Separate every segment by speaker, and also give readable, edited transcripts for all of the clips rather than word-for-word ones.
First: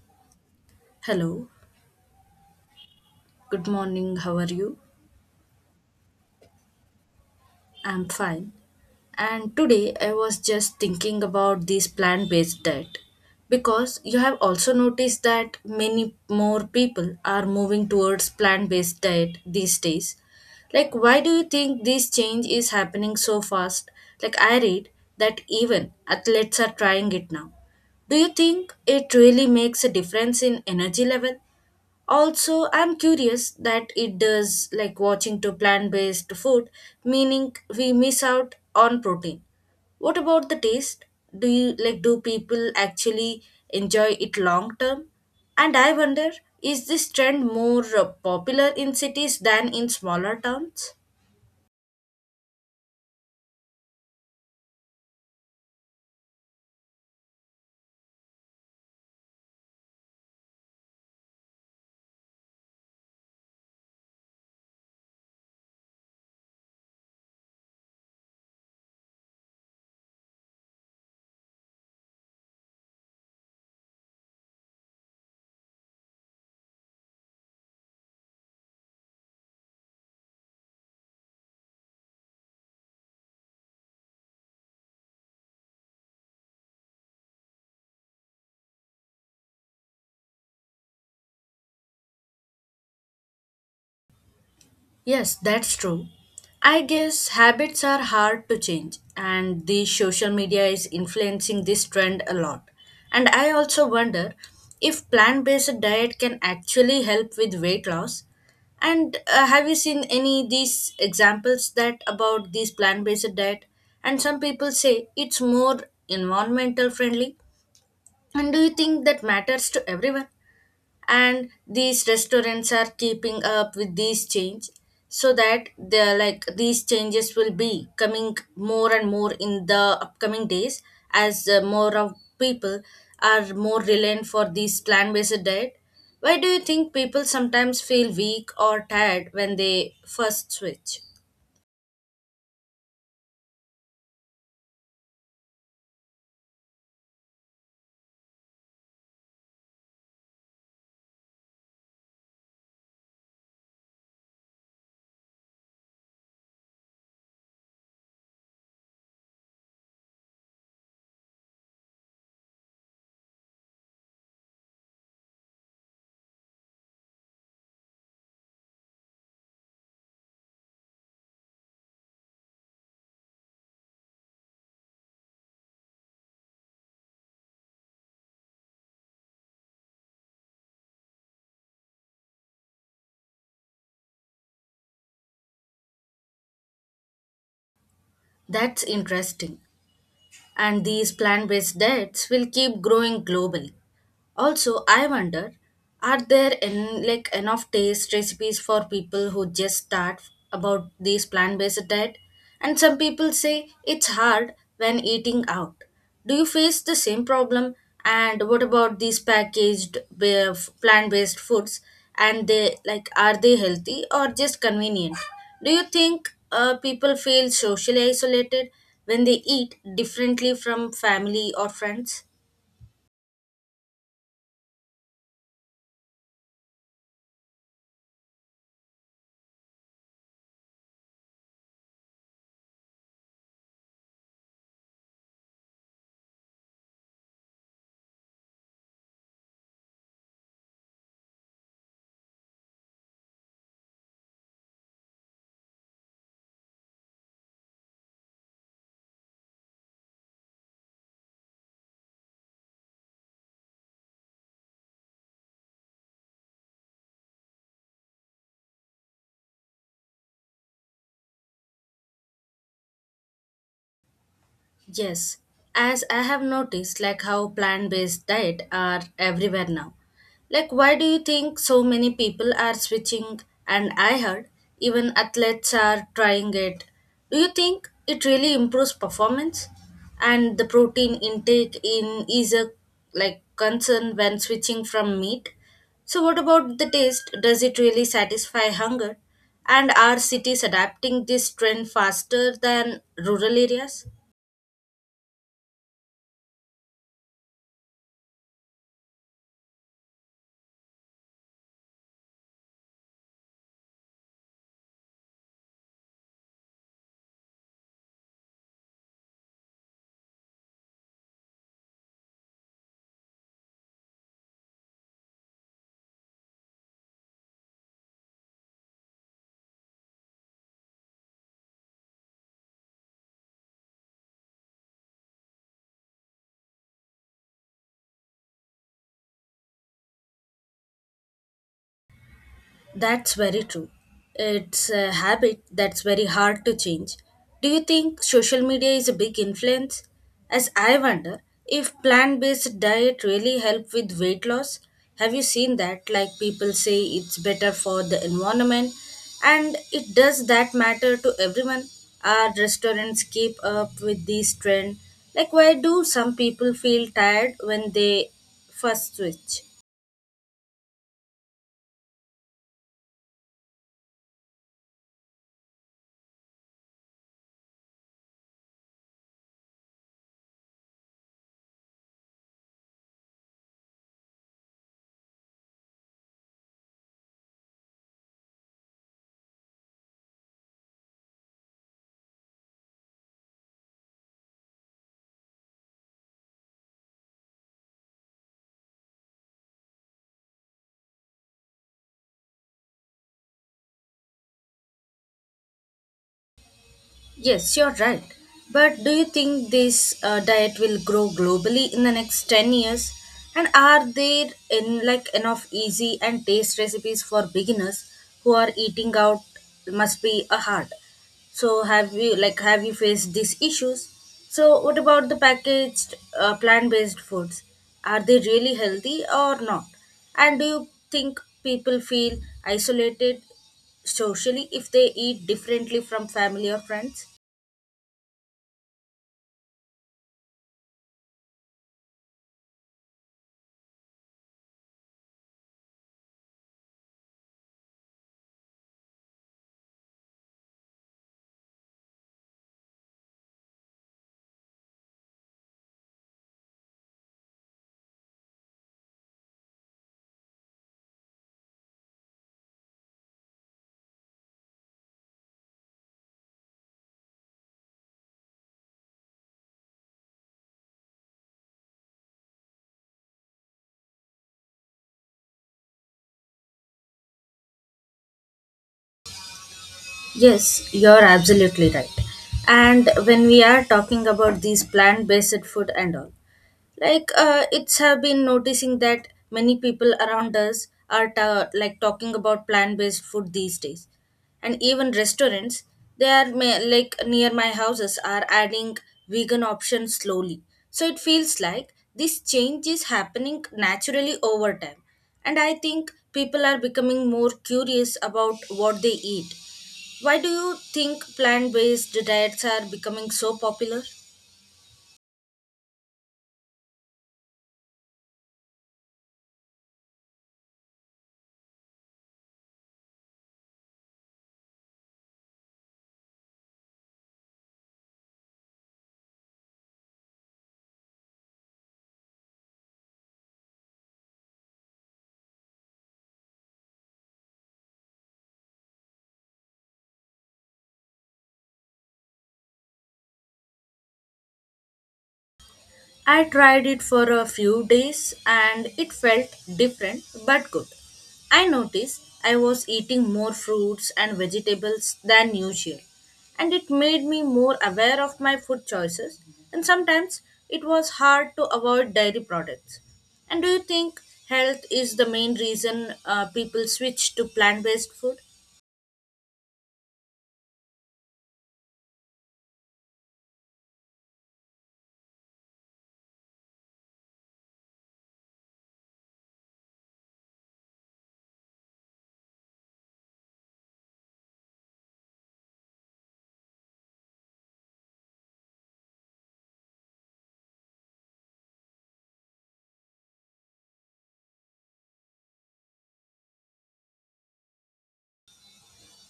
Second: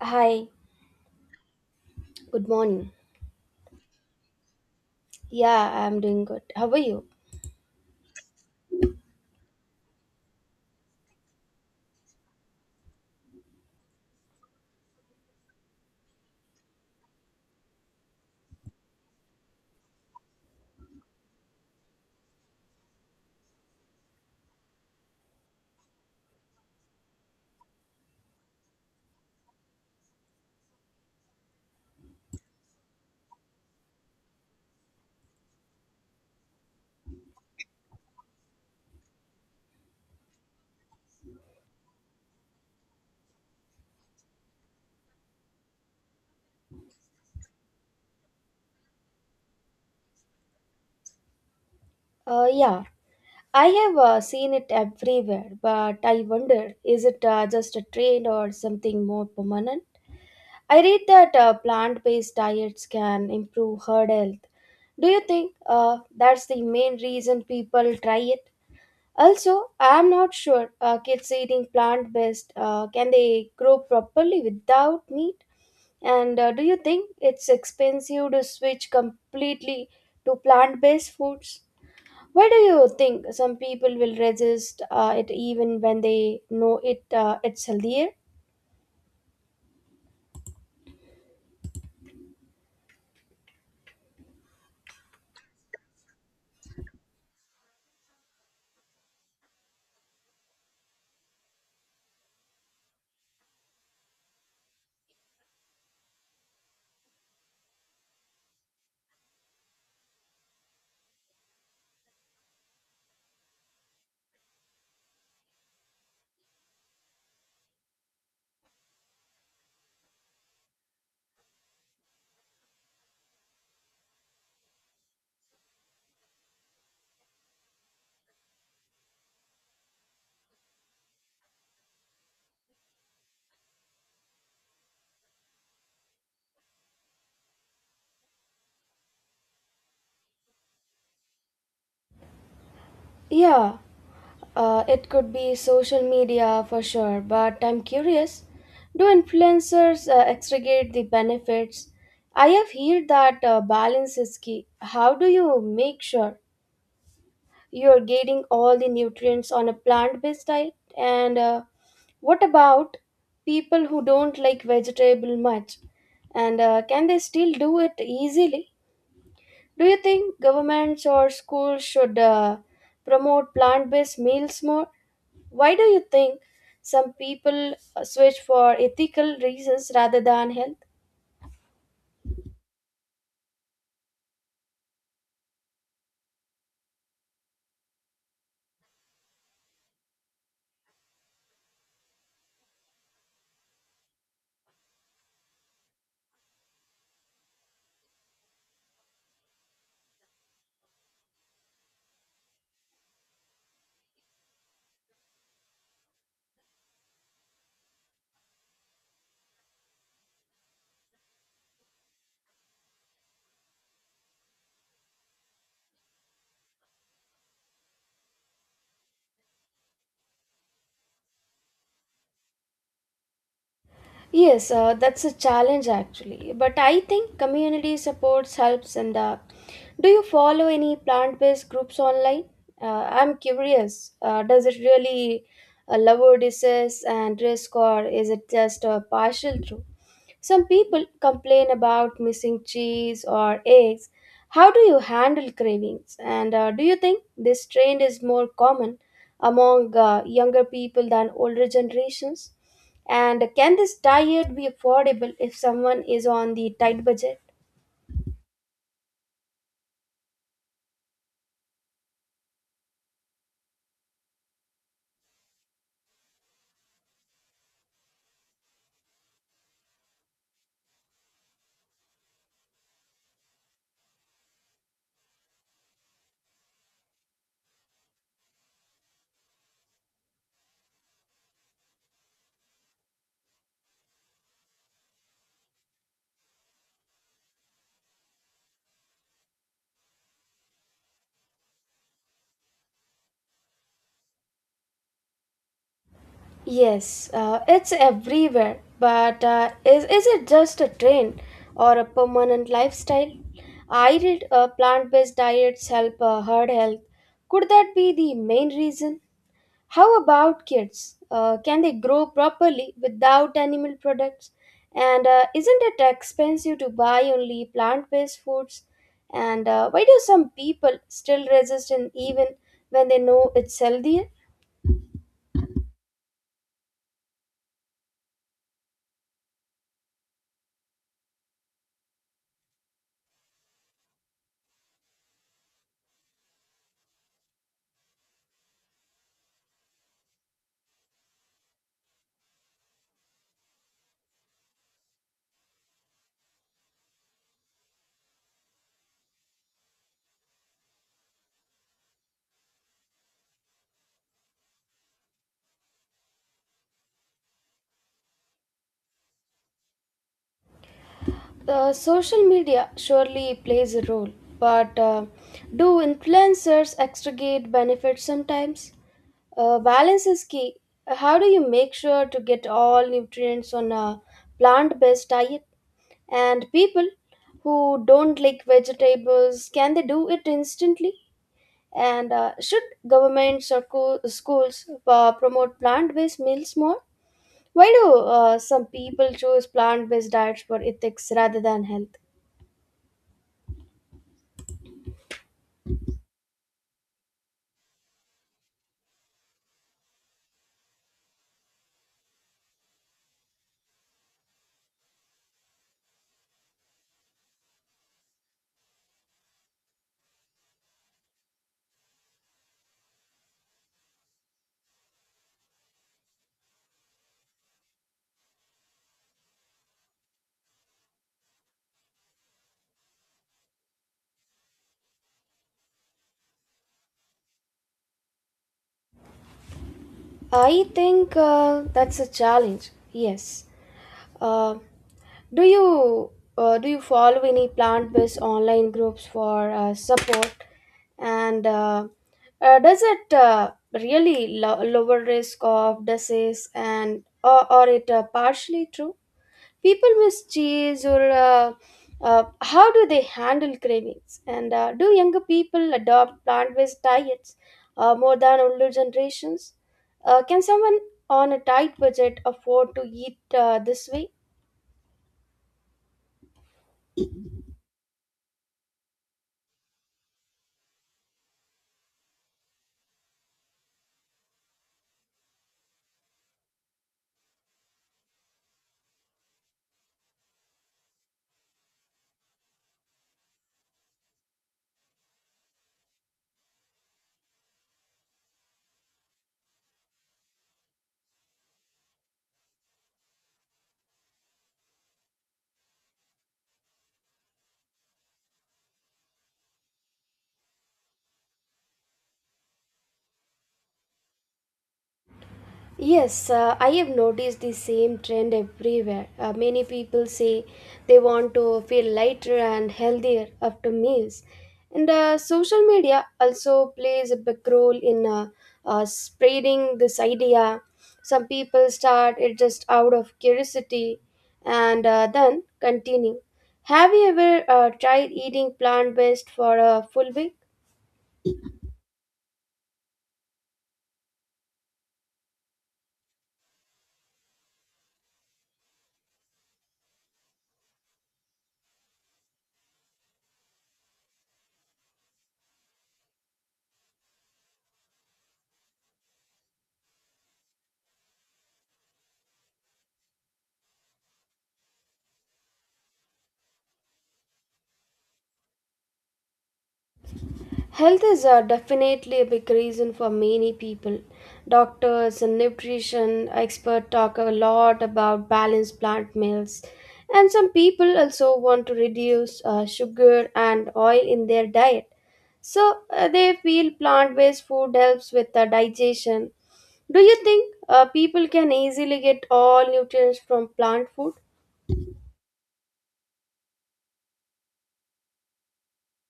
Speaker 1: Hi,
Speaker 2: Hello,
Speaker 1: good morning.
Speaker 2: good morning, how are you?
Speaker 1: Yeah, I'm doing good. How are you?
Speaker 2: I'm fine. And today I was just thinking about this plant based diet because you have also noticed that many more people are moving towards plant based diet these days. Like, why do you think this change is happening so fast? Like, I read that even athletes are trying it now. Do you think it really makes a difference in energy level? Also, I'm curious that it does like watching to plant based food, meaning we miss out on protein. What about the taste? Do you like do people actually enjoy it long term? And I wonder, is this trend more popular in cities than in smaller towns?
Speaker 1: Yeah, I have seen it everywhere, but I wonder, is it just a trend or something more permanent? I read that plant based diets can improve heart health. Do you think that's the main reason people try it? Also, I'm not sure, kids eating plant based, can they grow properly without meat? And do you think it's expensive to switch completely to plant based foods? Why do you think some people will resist it even when they know it's healthier?
Speaker 2: Yes, that's true. I guess habits are hard to change, and the social media is influencing this trend a lot. And I also wonder if plant based diet can actually help with weight loss. And have you seen any these examples that about this plant based diet? And some people say it's more environmental friendly. And do you think that matters to everyone? And these restaurants are keeping up with these change so that they're like these changes will be coming more and more in the upcoming days as more of people are more reliant for these plant-based diet. Why do you think people sometimes feel weak or tired when they first switch?
Speaker 1: Yeah, it could be social media for sure, but I'm curious, do influencers extricate the benefits? I have heard that balance is key. How do you make sure you're getting all the nutrients on a plant based diet? And What about people who don't like vegetable much, and can they still do it easily? Do you think governments or schools should promote plant based meals more? Why do you think some people switch for ethical reasons rather than health?
Speaker 2: That's interesting, and these plant-based diets will keep growing globally. Also, I wonder, are there like enough taste recipes for people who just start about this plant-based diet? And some people say it's hard when eating out. Do you face the same problem? And what about these packaged plant-based foods? And they like are they healthy or just convenient? Do you think people feel socially isolated when they eat differently from family or friends?
Speaker 1: Yes, that's a challenge actually. But I think community supports helps in the. Do you follow any plant based groups online? I'm curious. Does it really lower disease and risk, or is it just a partial truth? Some people complain about missing cheese or eggs. How do you handle cravings? And do you think this trend is more common among younger people than older generations? And can this diet be affordable if someone is on the tight budget?
Speaker 2: Yes, as I have noticed, like how plant based diet are everywhere now. Like, why do you think so many people are switching? And I heard even athletes are trying it. Do you think it really improves performance? And the protein intake in is a like concern when switching from meat. So, what about the taste? Does it really satisfy hunger? And are cities adapting this trend faster than rural areas?
Speaker 1: Yes, it's everywhere. But is it just a trend or a permanent lifestyle? I read plant based diets help heart health. Could that be the main reason? How about kids? Can they grow properly without animal products? And isn't it expensive to buy only plant based foods? And why do some people still resist and even when they know it's healthier?
Speaker 2: That's very true. It's a habit that's very hard to change. Do you think social media is a big influence? As I wonder if plant-based diet really help with weight loss. Have you seen that? Like people say it's better for the environment and it does that matter to everyone? Are restaurants keep up with this trend? Like why do some people feel tired when they first switch?
Speaker 1: Social media surely plays a role, but do influencers extricate benefits sometimes? Balance is key. How do you make sure to get all nutrients on a plant based diet? And people who don't like vegetables, can they do it instantly? And should governments or schools promote plant based meals more? Why do some people choose plant based diets for ethics rather than health?
Speaker 2: Yes, you're right. But do you think this diet will grow globally in the next 10 years? And are there in like enough easy and taste recipes for beginners who are eating out must be a hard. So have you faced these issues? So what about the packaged plant-based foods? Are they really healthy or not? And do you think people feel isolated socially if they eat differently from family or friends?
Speaker 1: I think that's a challenge. Yes. Uh, do you do you follow any plant-based online groups for support? And does it really lower risk of disease and, or it partially true? People miss cheese or how do they handle cravings? And do younger people adopt plant-based diets more than older generations? Can someone on a tight budget afford to eat this way?
Speaker 2: Yes, you're absolutely right. And when we are talking about these plant-based food and all, it's have been noticing that many people around us are like talking about plant-based food these days, and even restaurants they are like near my houses are adding vegan options slowly. So it feels like this change is happening naturally over time, and I think people are becoming more curious about what they eat. Why do you think plant based diets are becoming so popular?
Speaker 1: Yes, I have noticed the same trend everywhere. Many people say they want to feel lighter and healthier after meals. And social media also plays a big role in spreading this idea. Some people start it just out of curiosity and then continue. Have you ever tried eating plant based for a full week?
Speaker 2: I tried it for a few days and it felt different but good. I noticed I was eating more fruits and vegetables than usual, and it made me more aware of my food choices. And sometimes it was hard to avoid dairy products. And do you think health is the main reason people switch to plant based food?
Speaker 1: Health is definitely a big reason for many people. Doctors and nutrition experts talk a lot about balanced plant meals, and some people also want to reduce sugar and oil in their diet. So they feel plant based food helps with the digestion. Do you think people can easily get all nutrients from plant food?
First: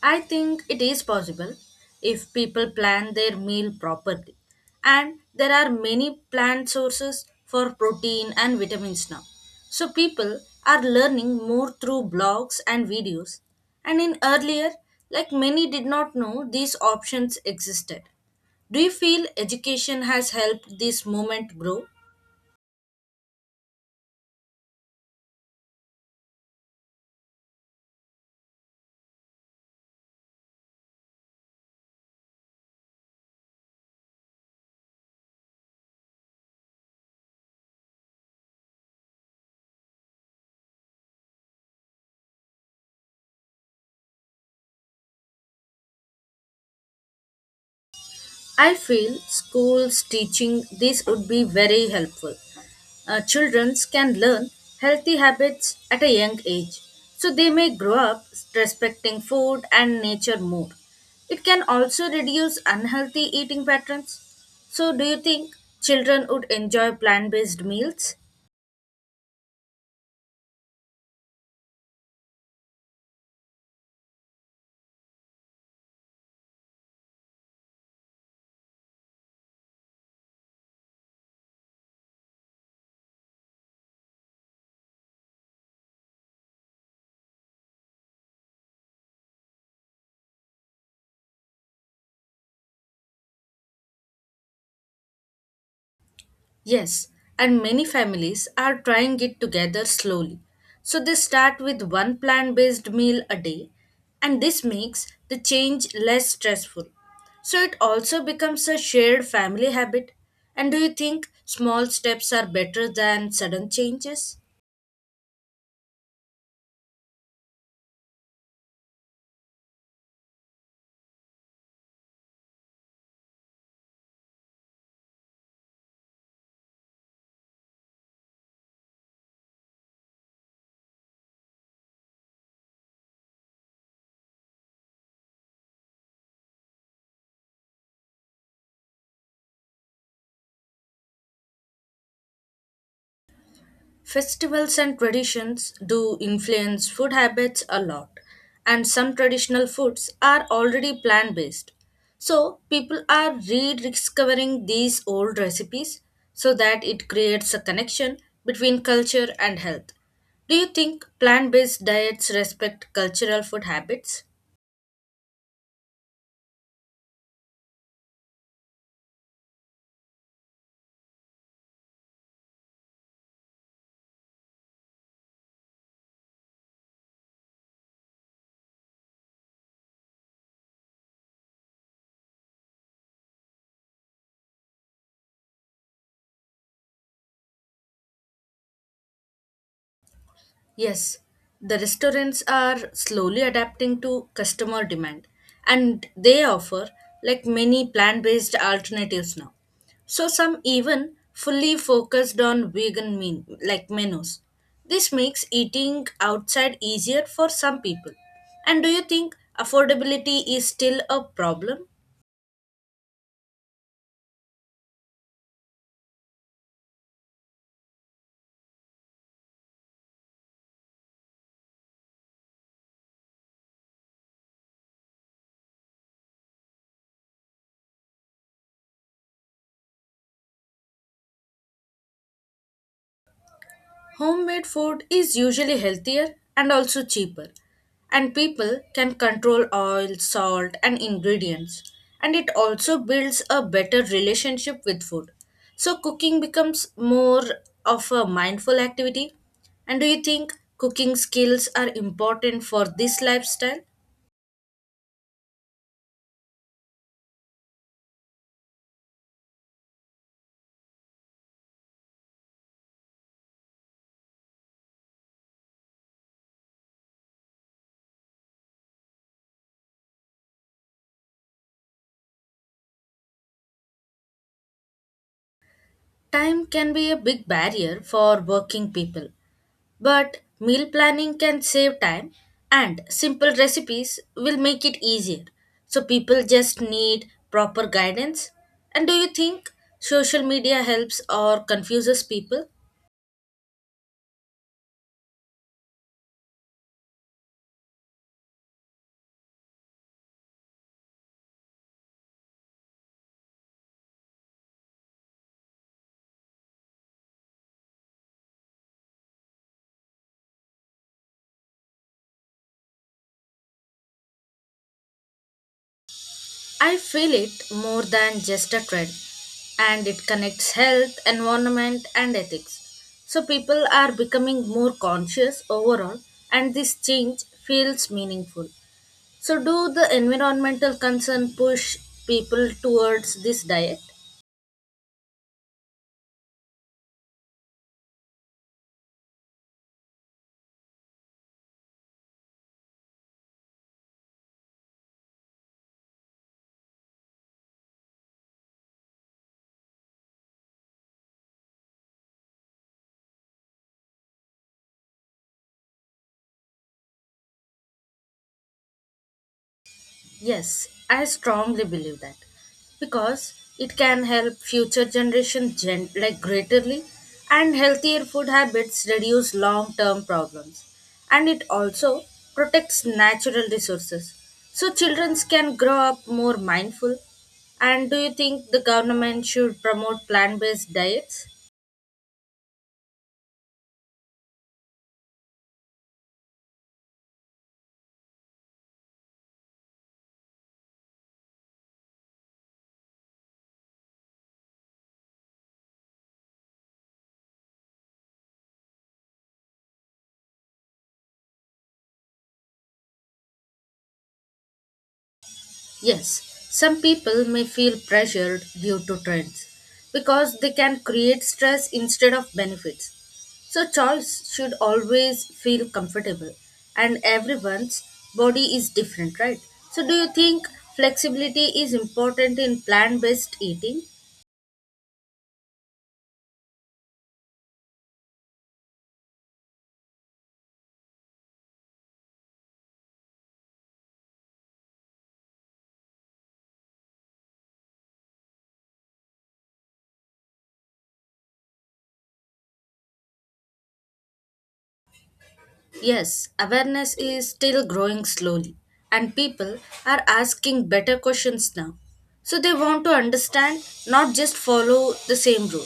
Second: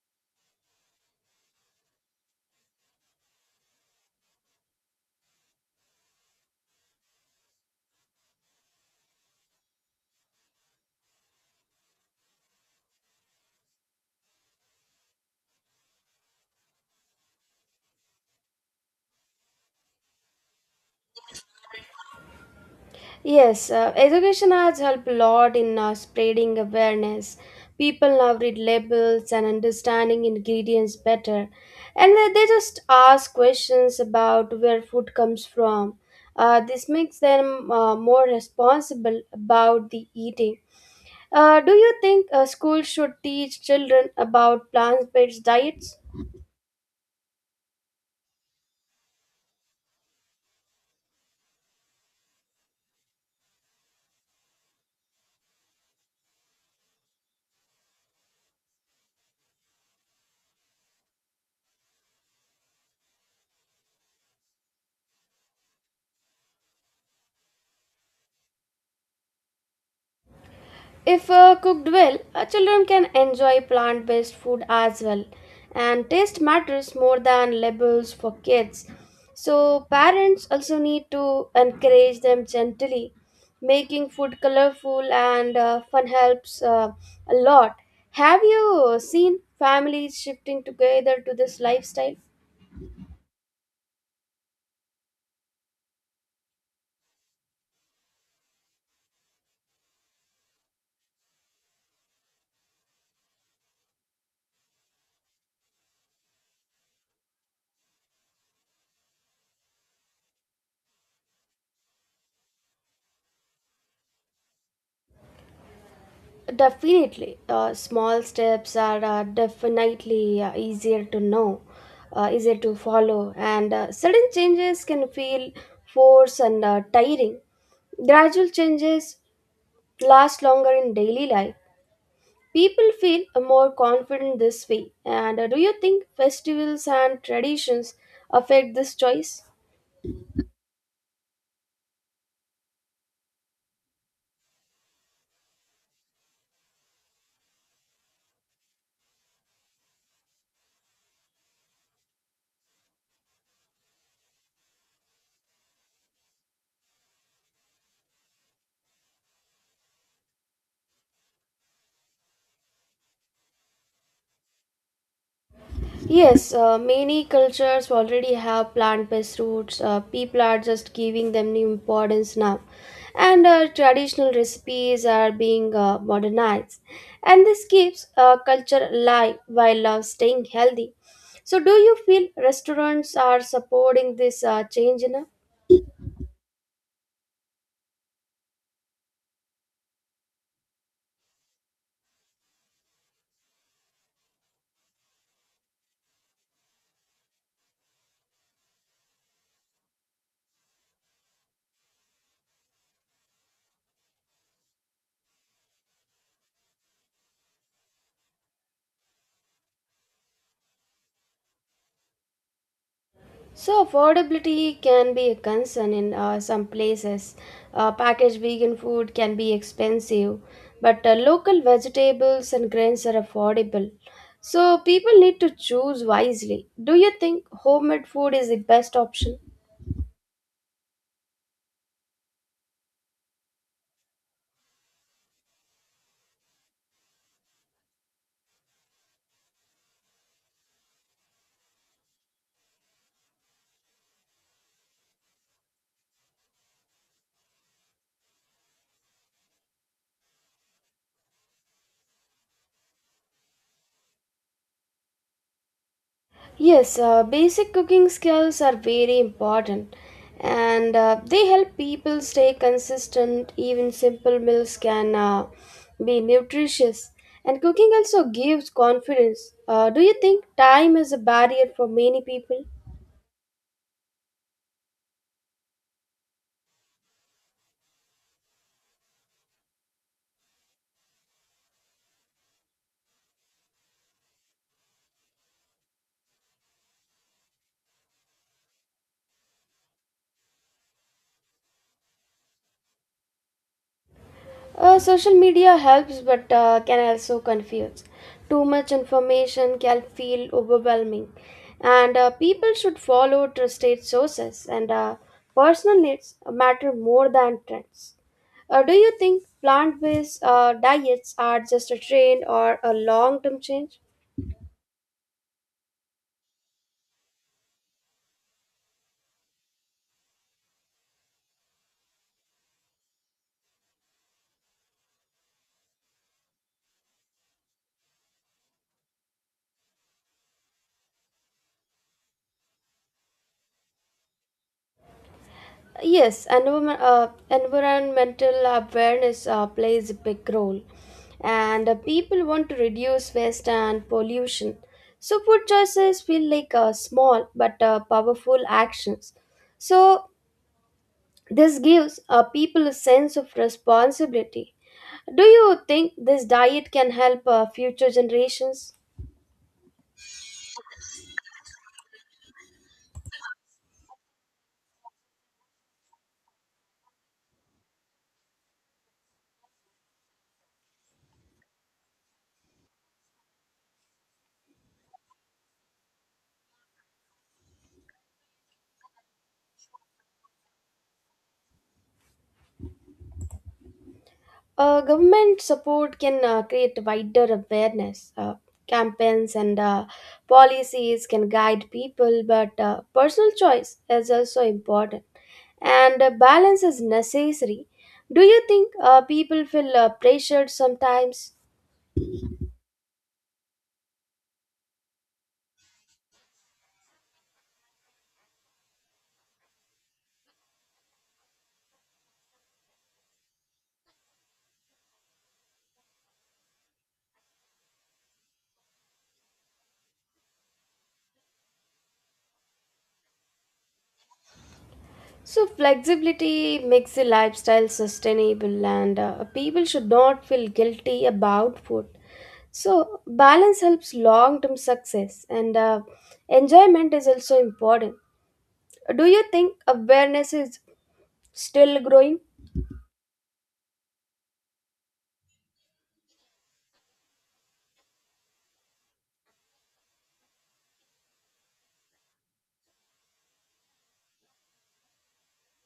Speaker 2: I think it is possible if people plan their meal properly. And there are many plant sources for protein and vitamins now. So people are learning more through blogs and videos. And in earlier, like many did not know these options existed. Do you feel education has helped this movement grow?
Speaker 1: Yes, education has helped a lot in spreading awareness. People now read labels and understanding ingredients better, and they just ask questions about where food comes from. This makes them more responsible about the eating. Do you think schools should teach children about plant-based diets?
Speaker 2: I feel schools teaching this would be very helpful. Children can learn healthy habits at a young age, so they may grow up respecting food and nature more. It can also reduce unhealthy eating patterns. So, do you think children would enjoy plant based meals?
Speaker 1: If cooked well, children can enjoy plant based food as well. And taste matters more than labels for kids. So, parents also need to encourage them gently. Making food colorful and fun helps a lot. Have you seen families shifting together to this lifestyle?
Speaker 2: Yes, and many families are trying it together slowly. So they start with one plant based meal a day, and this makes the change less stressful. So it also becomes a shared family habit. And do you think small steps are better than sudden changes?
Speaker 1: Definitely, small steps are definitely easier to know, easier to follow, and sudden changes can feel forced and tiring. Gradual changes last longer in daily life. People feel more confident this way. And do you think festivals and traditions affect this choice?
Speaker 2: Festivals and traditions do influence food habits a lot, and some traditional foods are already plant based. So, people are rediscovering these old recipes so that it creates a connection between culture and health. Do you think plant based diets respect cultural food habits?
Speaker 1: Yes, many cultures already have plant-based roots. People are just giving them new importance now, and traditional recipes are being modernized, and this keeps culture alive while staying healthy. So, do you feel restaurants are supporting this change enough?
Speaker 2: Yes, the restaurants are slowly adapting to customer demand and they offer like many plant based alternatives now. So, some even fully focused on like menus. This makes eating outside easier for some people. And do you think affordability is still a problem?
Speaker 1: So, affordability can be a concern in some places. Packaged vegan food can be expensive, but local vegetables and grains are affordable. So, people need to choose wisely. Do you think homemade food is the best option?
Speaker 2: Homemade food is usually healthier and also cheaper, and people can control oil, salt, and ingredients. And it also builds a better relationship with food. So, cooking becomes more of a mindful activity. And do you think cooking skills are important for this lifestyle?
Speaker 1: Yes, basic cooking skills are very important and they help people stay consistent. Even simple meals can be nutritious, and cooking also gives confidence. Do you think time is a barrier for many people?
Speaker 2: Time can be a big barrier for working people, but meal planning can save time and simple recipes will make it easier. So people just need proper guidance. And do you think social media helps or confuses people?
Speaker 1: Social media helps but can also confuse. Too much information can feel overwhelming, and people should follow trusted sources and personal needs matter more than trends. Do you think plant based diets are just a trend or a long term change?
Speaker 2: I feel it more than just a trend, and it connects health, environment, and ethics. So people are becoming more conscious overall, and this change feels meaningful. So, do the environmental concern push people towards this diet?
Speaker 1: Yes, environmental awareness plays a big role, and people want to reduce waste and pollution. So, food choices feel like small but powerful actions. So, this gives people a sense of responsibility. Do you think this diet can help future generations?
Speaker 2: Yes, I strongly believe that because it can help future like greatly, and healthier food habits reduce long-term problems, and it also protects natural resources so children can grow up more mindful. And do you think the government should promote plant-based diets?
Speaker 1: Government support can create wider awareness. Campaigns and policies can guide people, but personal choice is also important. And balance is necessary. Do you think people feel pressured sometimes?
Speaker 2: Yes, some people may feel pressured due to trends because they can create stress instead of benefits. So, choice should always feel comfortable, and everyone's body is different, right? So, do you think flexibility is important in plant based eating?
Speaker 1: So, flexibility makes the lifestyle sustainable, and people should not feel guilty about food. So, balance helps long term success, and enjoyment is also important. Do you think awareness is still growing?
Speaker 2: Yes, awareness is still growing slowly, and people are asking better questions now. So they want to understand, not just follow the same rule.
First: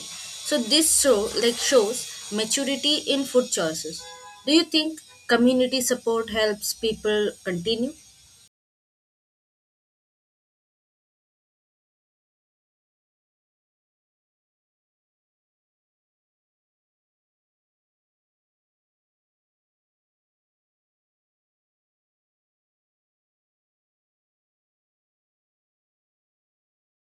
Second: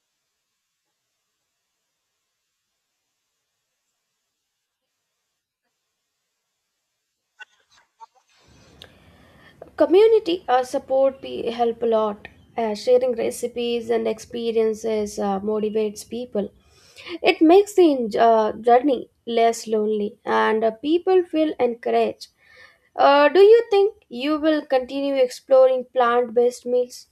Speaker 2: So this shows maturity in food choices. Do you think community support helps people continue?
Speaker 1: Community support help a lot. Sharing recipes and experiences motivates people. It makes the journey less lonely, and people feel encouraged. Do you think you will continue exploring plant-based meals?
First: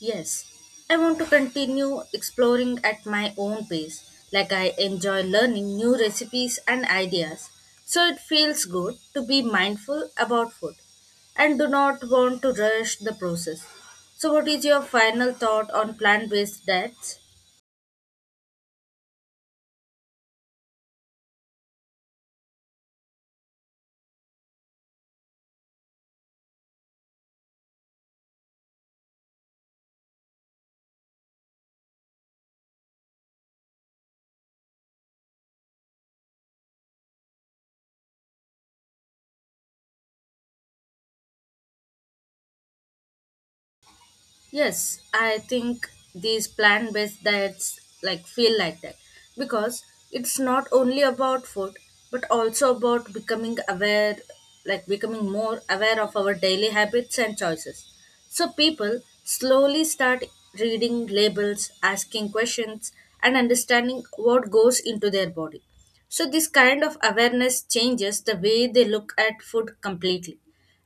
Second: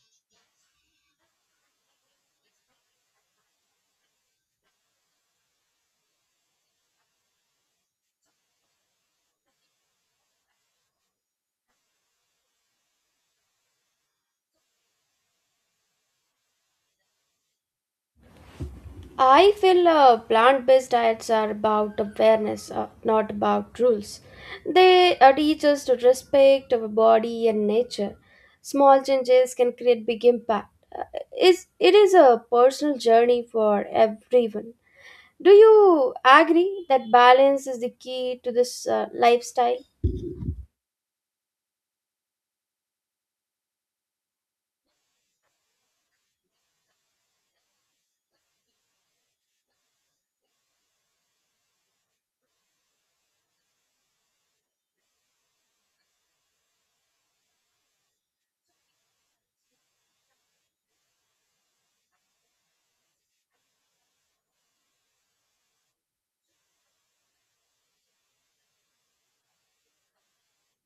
Speaker 2: Yes, I want to continue exploring at my own pace, like I enjoy learning new recipes and ideas. So it feels good to be mindful about food and do not want to rush the process. So, what is your final thought on plant based diets?
Speaker 1: I feel plant based diets are about awareness, not about rules. They teach us to respect our body and nature. Small changes can create big impact. It is a personal journey for everyone. Do you agree that balance is the key to this lifestyle?
Speaker 2: Yes, I think these plant based diets like feel like that because it's not only about food but also about becoming more aware of our daily habits and choices. So people slowly start reading labels, asking questions and understanding what goes into their body. So, this kind of awareness changes the way they look at food completely.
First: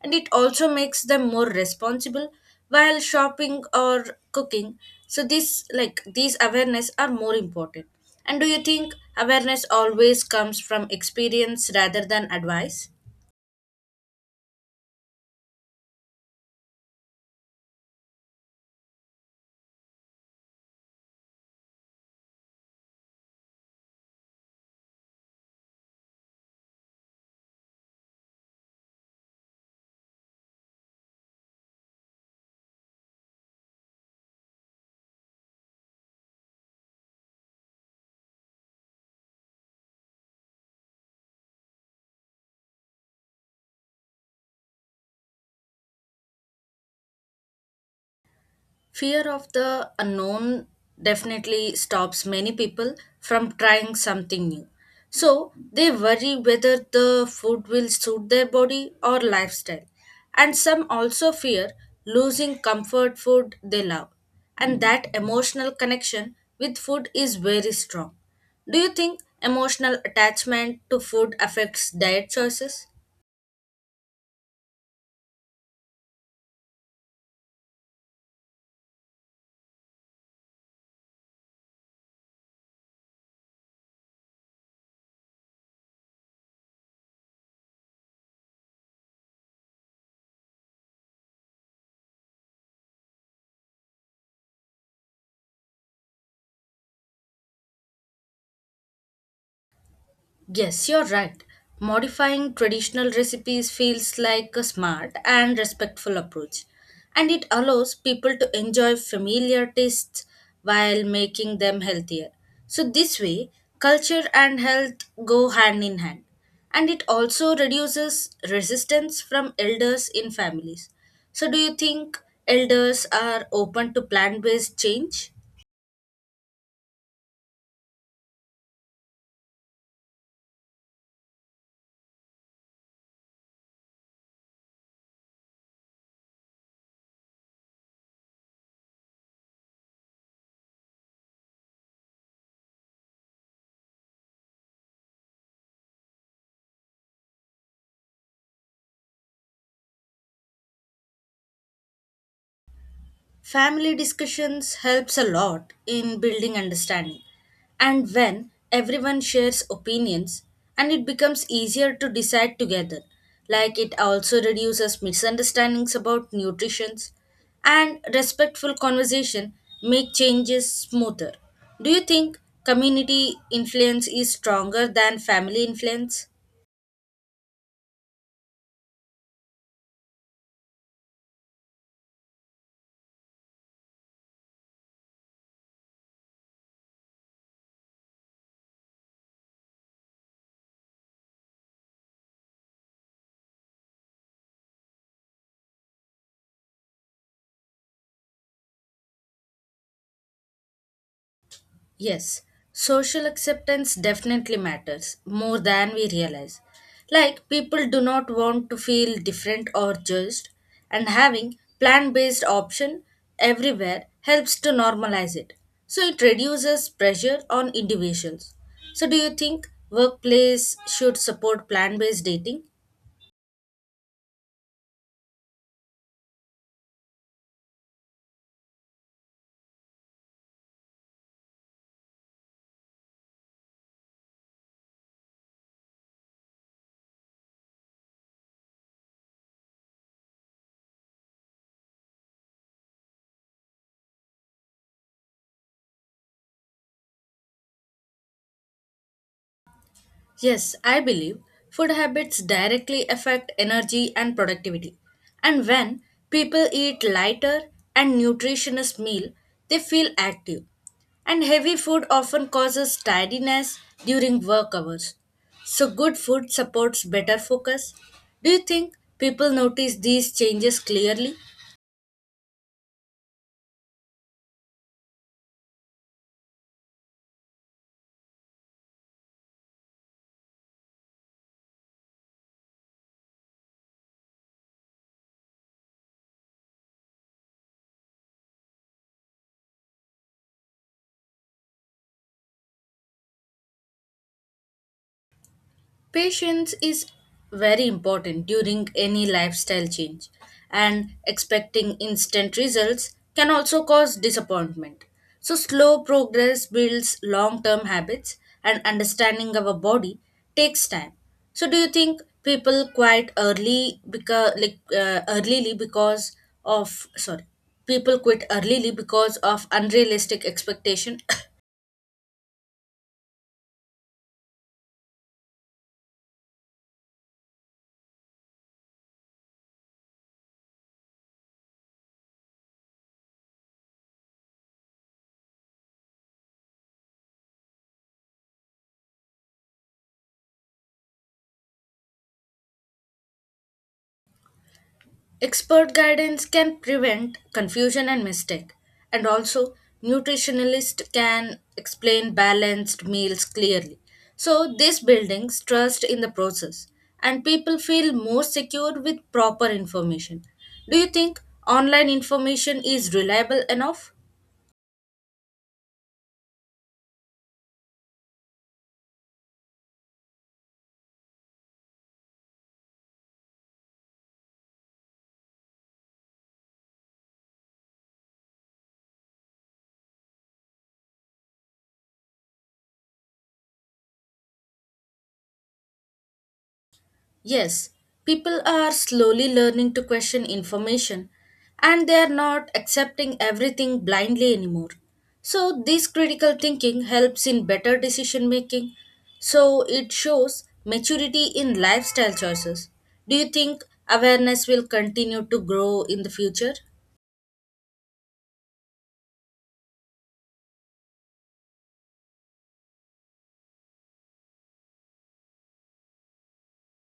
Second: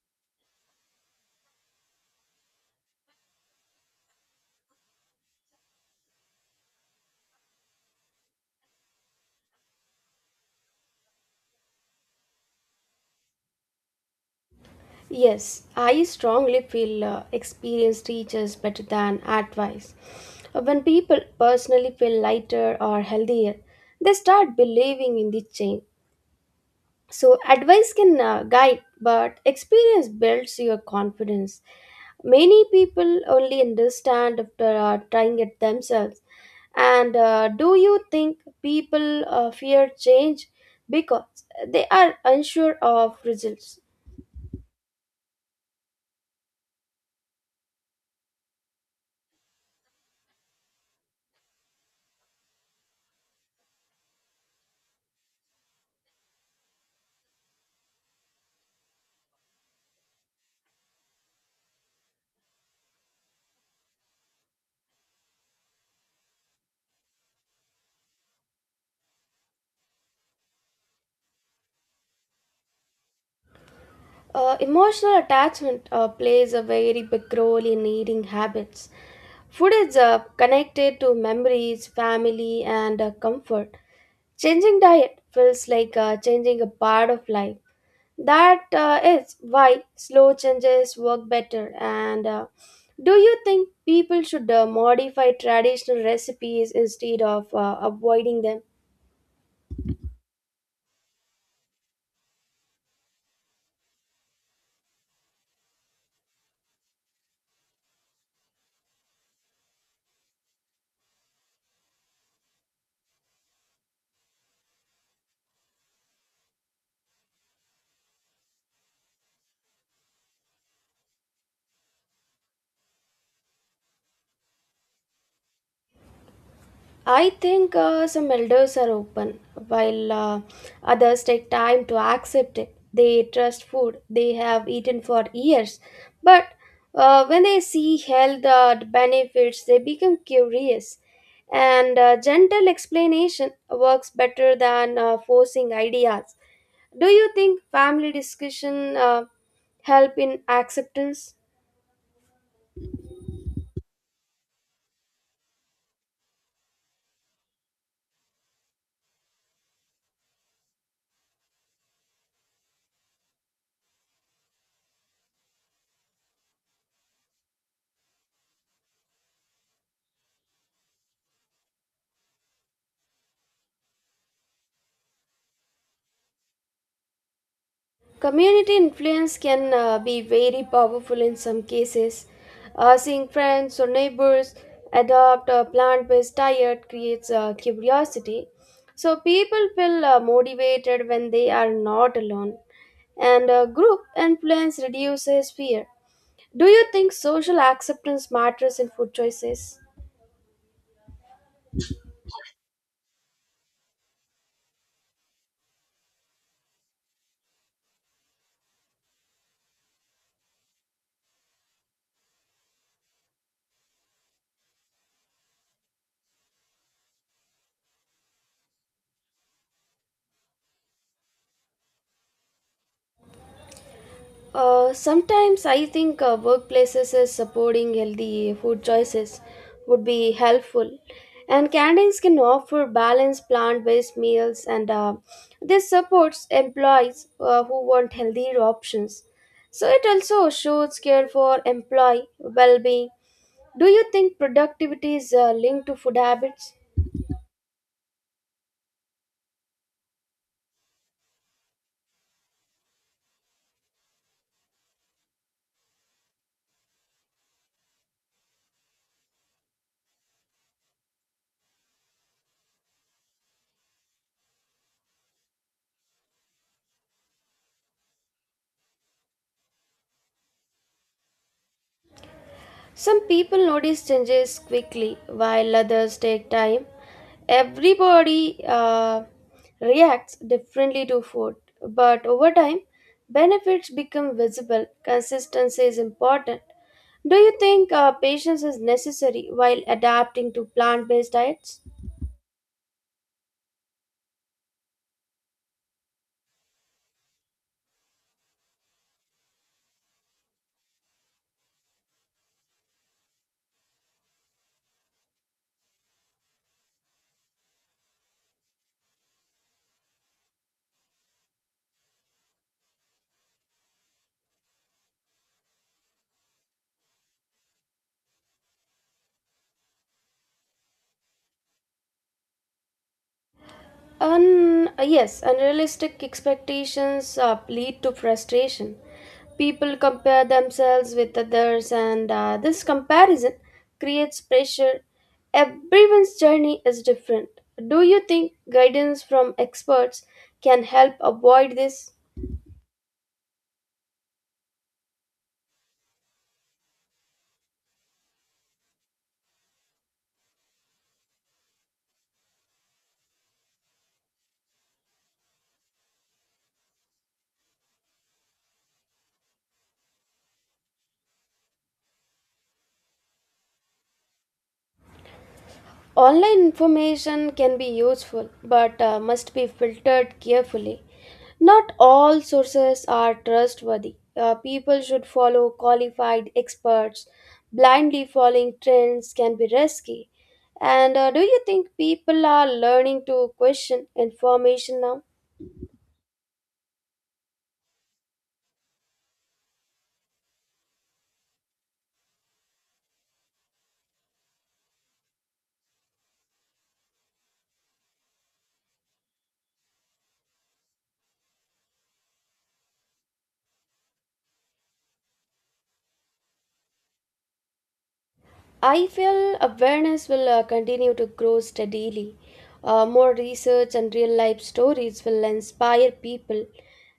Speaker 2: And it also makes them more responsible while shopping or cooking. So, this like these awareness are more important. And do you think awareness always comes from experience rather than advice?
Speaker 1: Yes, I strongly feel experience teaches better than advice. When people personally feel lighter or healthier, they start believing in the change. So, advice can guide, but experience builds your confidence. Many people only understand after trying it themselves. And do you think people fear change because they are unsure of results?
Speaker 2: Fear of the unknown definitely stops many people from trying something new. So they worry whether the food will suit their body or lifestyle. And some also fear losing comfort food they love. And that emotional connection with food is very strong. Do you think emotional attachment to food affects diet choices?
Speaker 1: Emotional attachment plays a very big role in eating habits. Food is connected to memories, family, and comfort. Changing diet feels like changing a part of life. That is why slow changes work better. And do you think people should modify traditional recipes instead of avoiding them?
Speaker 2: Yes, you're right. Modifying traditional recipes feels like a smart and respectful approach, and it allows people to enjoy familiar tastes while making them healthier. So, this way, culture and health go hand in hand, and it also reduces resistance from elders in families. So, do you think elders are open to plant based change?
Speaker 1: I think some elders are open, while others take time to accept it. They trust food they have eaten for years, but when they see health benefits, they become curious. And gentle explanation works better than forcing ideas. Do you think family discussion help in acceptance?
Speaker 2: Family discussions helps a lot in building understanding. And when everyone shares opinions and it becomes easier to decide together. Like it also reduces misunderstandings about nutrition and respectful conversation make changes smoother. Do you think community influence is stronger than family influence?
Speaker 1: Community influence can be very powerful in some cases. Seeing friends or neighbors adopt a plant based diet creates curiosity. So people feel motivated when they are not alone, and group influence reduces fear. Do you think social acceptance matters in food choices?
Speaker 2: Yes, social acceptance definitely matters more than we realize. Like, people do not want to feel different or judged, and having plant based option everywhere helps to normalize it. So, it reduces pressure on individuals. So, do you think workplace should support plant based dating?
Speaker 1: Sometimes I think workplaces is supporting healthy food choices would be helpful. And canteens can offer balanced plant-based meals, and this supports employees who want healthier options. So it also shows care for employee well-being. Do you think productivity is linked to food habits?
Speaker 2: Yes, I believe food habits directly affect energy and productivity. And when people eat lighter and nutritious meal, they feel active. And heavy food often causes tiredness during work hours. So good food supports better focus. Do you think people notice these changes clearly?
Speaker 1: Some people notice changes quickly, while others take time. Everybody reacts differently to food, but over time, benefits become visible. Consistency is important. Do you think patience is necessary while adapting to plant based diets?
Speaker 2: Patience is very important during any lifestyle change, and expecting instant results can also cause disappointment. So, slow progress builds long term habits, and understanding our body takes time. So, do you think people quit early because of sorry, people quit earlyly because of unrealistic expectation?
Speaker 1: Yes, unrealistic expectations lead to frustration. People compare themselves with others, and this comparison creates pressure. Everyone's journey is different. Do you think guidance from experts can help avoid this?
Speaker 2: Expert guidance can prevent confusion and mistake, and also nutritionalists can explain balanced meals clearly. So this buildings trust in the process, and people feel more secure with proper information. Do you think online information is reliable enough?
Speaker 1: Online information can be useful but must be filtered carefully. Not all sources are trustworthy. People should follow qualified experts. Blindly following trends can be risky. And do you think people are learning to question information now?
Speaker 2: Yes, people are slowly learning to question information and they are not accepting everything blindly anymore. So, this critical thinking helps in better decision making. So, it shows maturity in lifestyle choices. Do you think awareness will continue to grow in the future?
Speaker 1: I feel awareness will continue to grow steadily. More research and real life stories will inspire people,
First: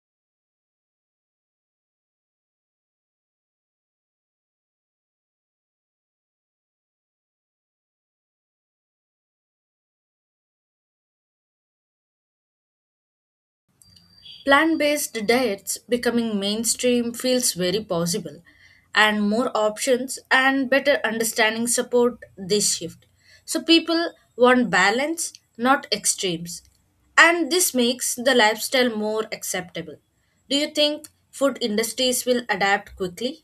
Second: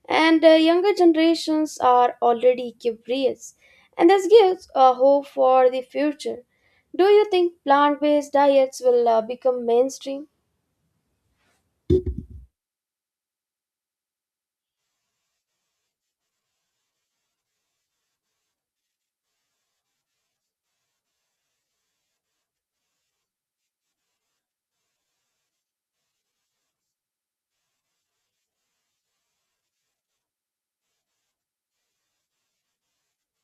Speaker 1: and younger generations are already curious, and this gives hope for the future. Do you think plant based diets will become mainstream?
Speaker 2: Plant based diets becoming mainstream feels very possible, and more options and better understanding support this shift. So, people want balance, not extremes, and this makes the lifestyle more acceptable. Do you think food industries will adapt quickly?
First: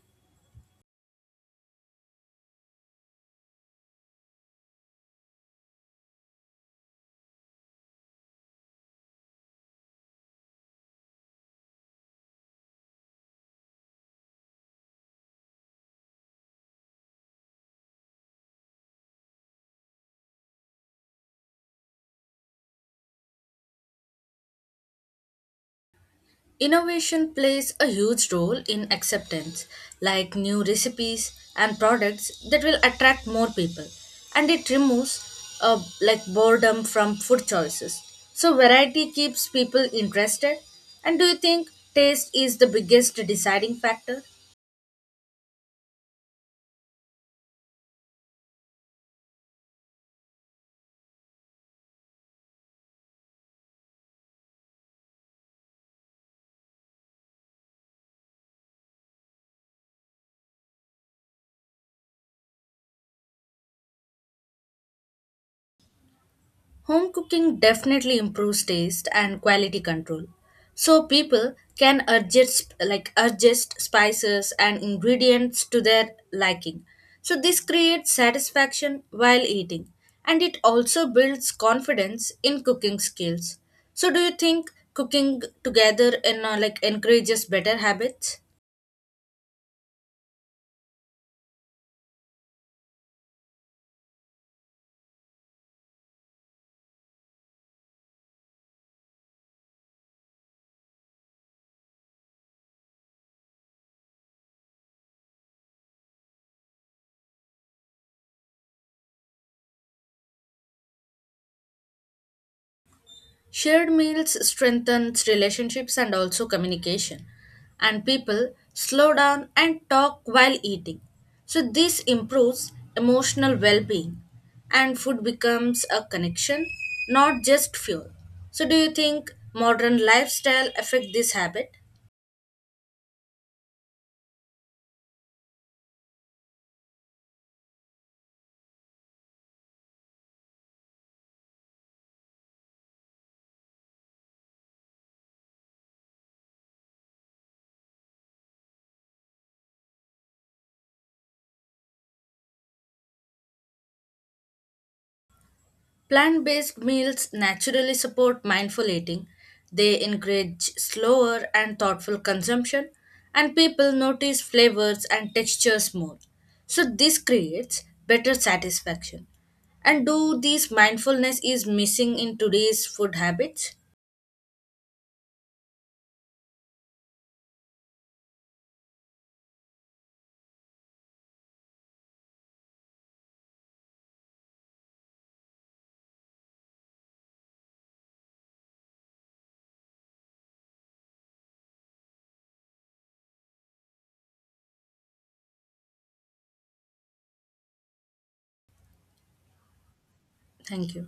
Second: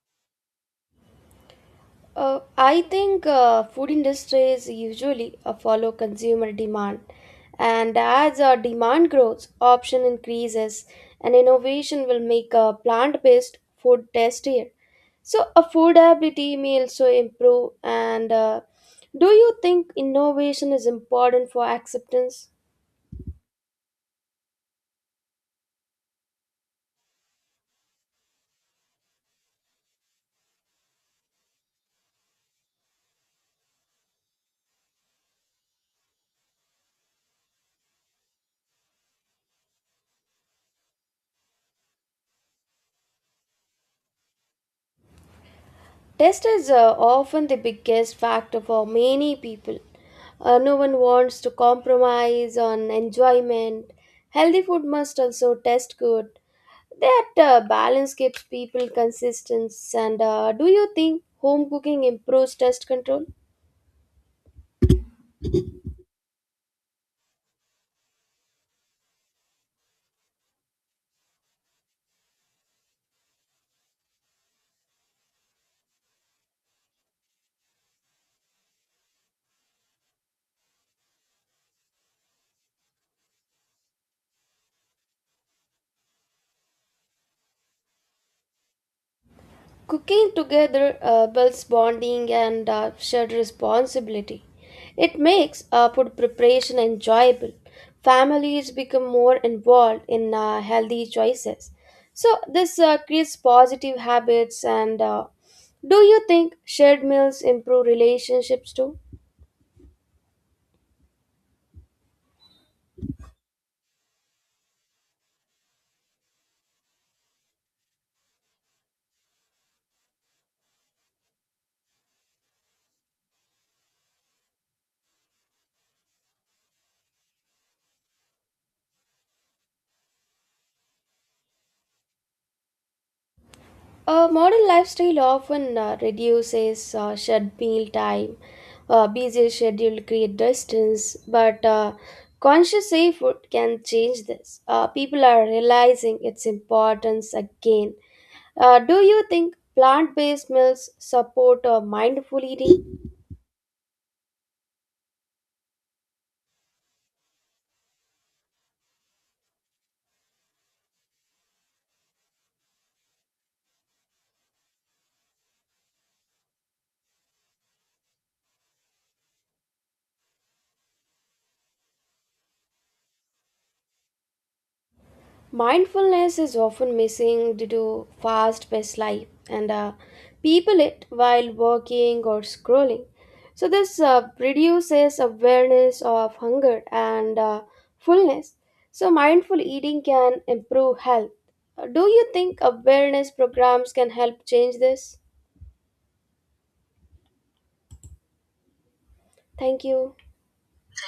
Speaker 1: I think food industries usually follow consumer demand, and as demand grows, option increases, and innovation will make plant-based food tastier. So affordability may also improve. And do you think innovation is important for acceptance?
Speaker 2: Innovation plays a huge role in acceptance, like new recipes and products that will attract more people, and it removes like boredom from food choices. So variety keeps people interested. And do you think taste is the biggest deciding factor?
Speaker 1: Test is often the biggest factor for many people. No one wants to compromise on enjoyment. Healthy food must also taste good. That balance keeps people consistent. And do you think home cooking improves test control?
Speaker 2: Home cooking definitely improves taste and quality control. So people can adjust spices and ingredients to their liking. So this creates satisfaction while eating and it also builds confidence in cooking skills. So do you think cooking together in like encourages better habits?
Speaker 1: Cooking together builds bonding and shared responsibility. It makes food preparation enjoyable. Families become more involved in healthy choices. So, this creates positive habits. And do you think shared meals improve relationships too?
Speaker 2: Shared meals strengthens relationships and also communication, and people slow down and talk while eating. So this improves emotional well-being, and food becomes a connection, not just fuel. So do you think modern lifestyle affect this habit?
Speaker 1: A modern lifestyle often reduces shared meal time, busy schedule create distance, but conscious effort can change this. People are realizing its importance again. Do you think plant-based meals support mindful eating?
Speaker 2: Plant based meals naturally support mindful eating. They encourage slower and thoughtful consumption, and people notice flavors and textures more. So, this creates better satisfaction. And do these mindfulness is missing in today's food habits?
Speaker 1: Mindfulness is often missing due to fast paced life, and people it while working or scrolling. So, this reduces awareness of hunger and fullness. So, mindful eating can improve health. Do you think awareness programs can help change this? Thank you.
Speaker 2: Thank you.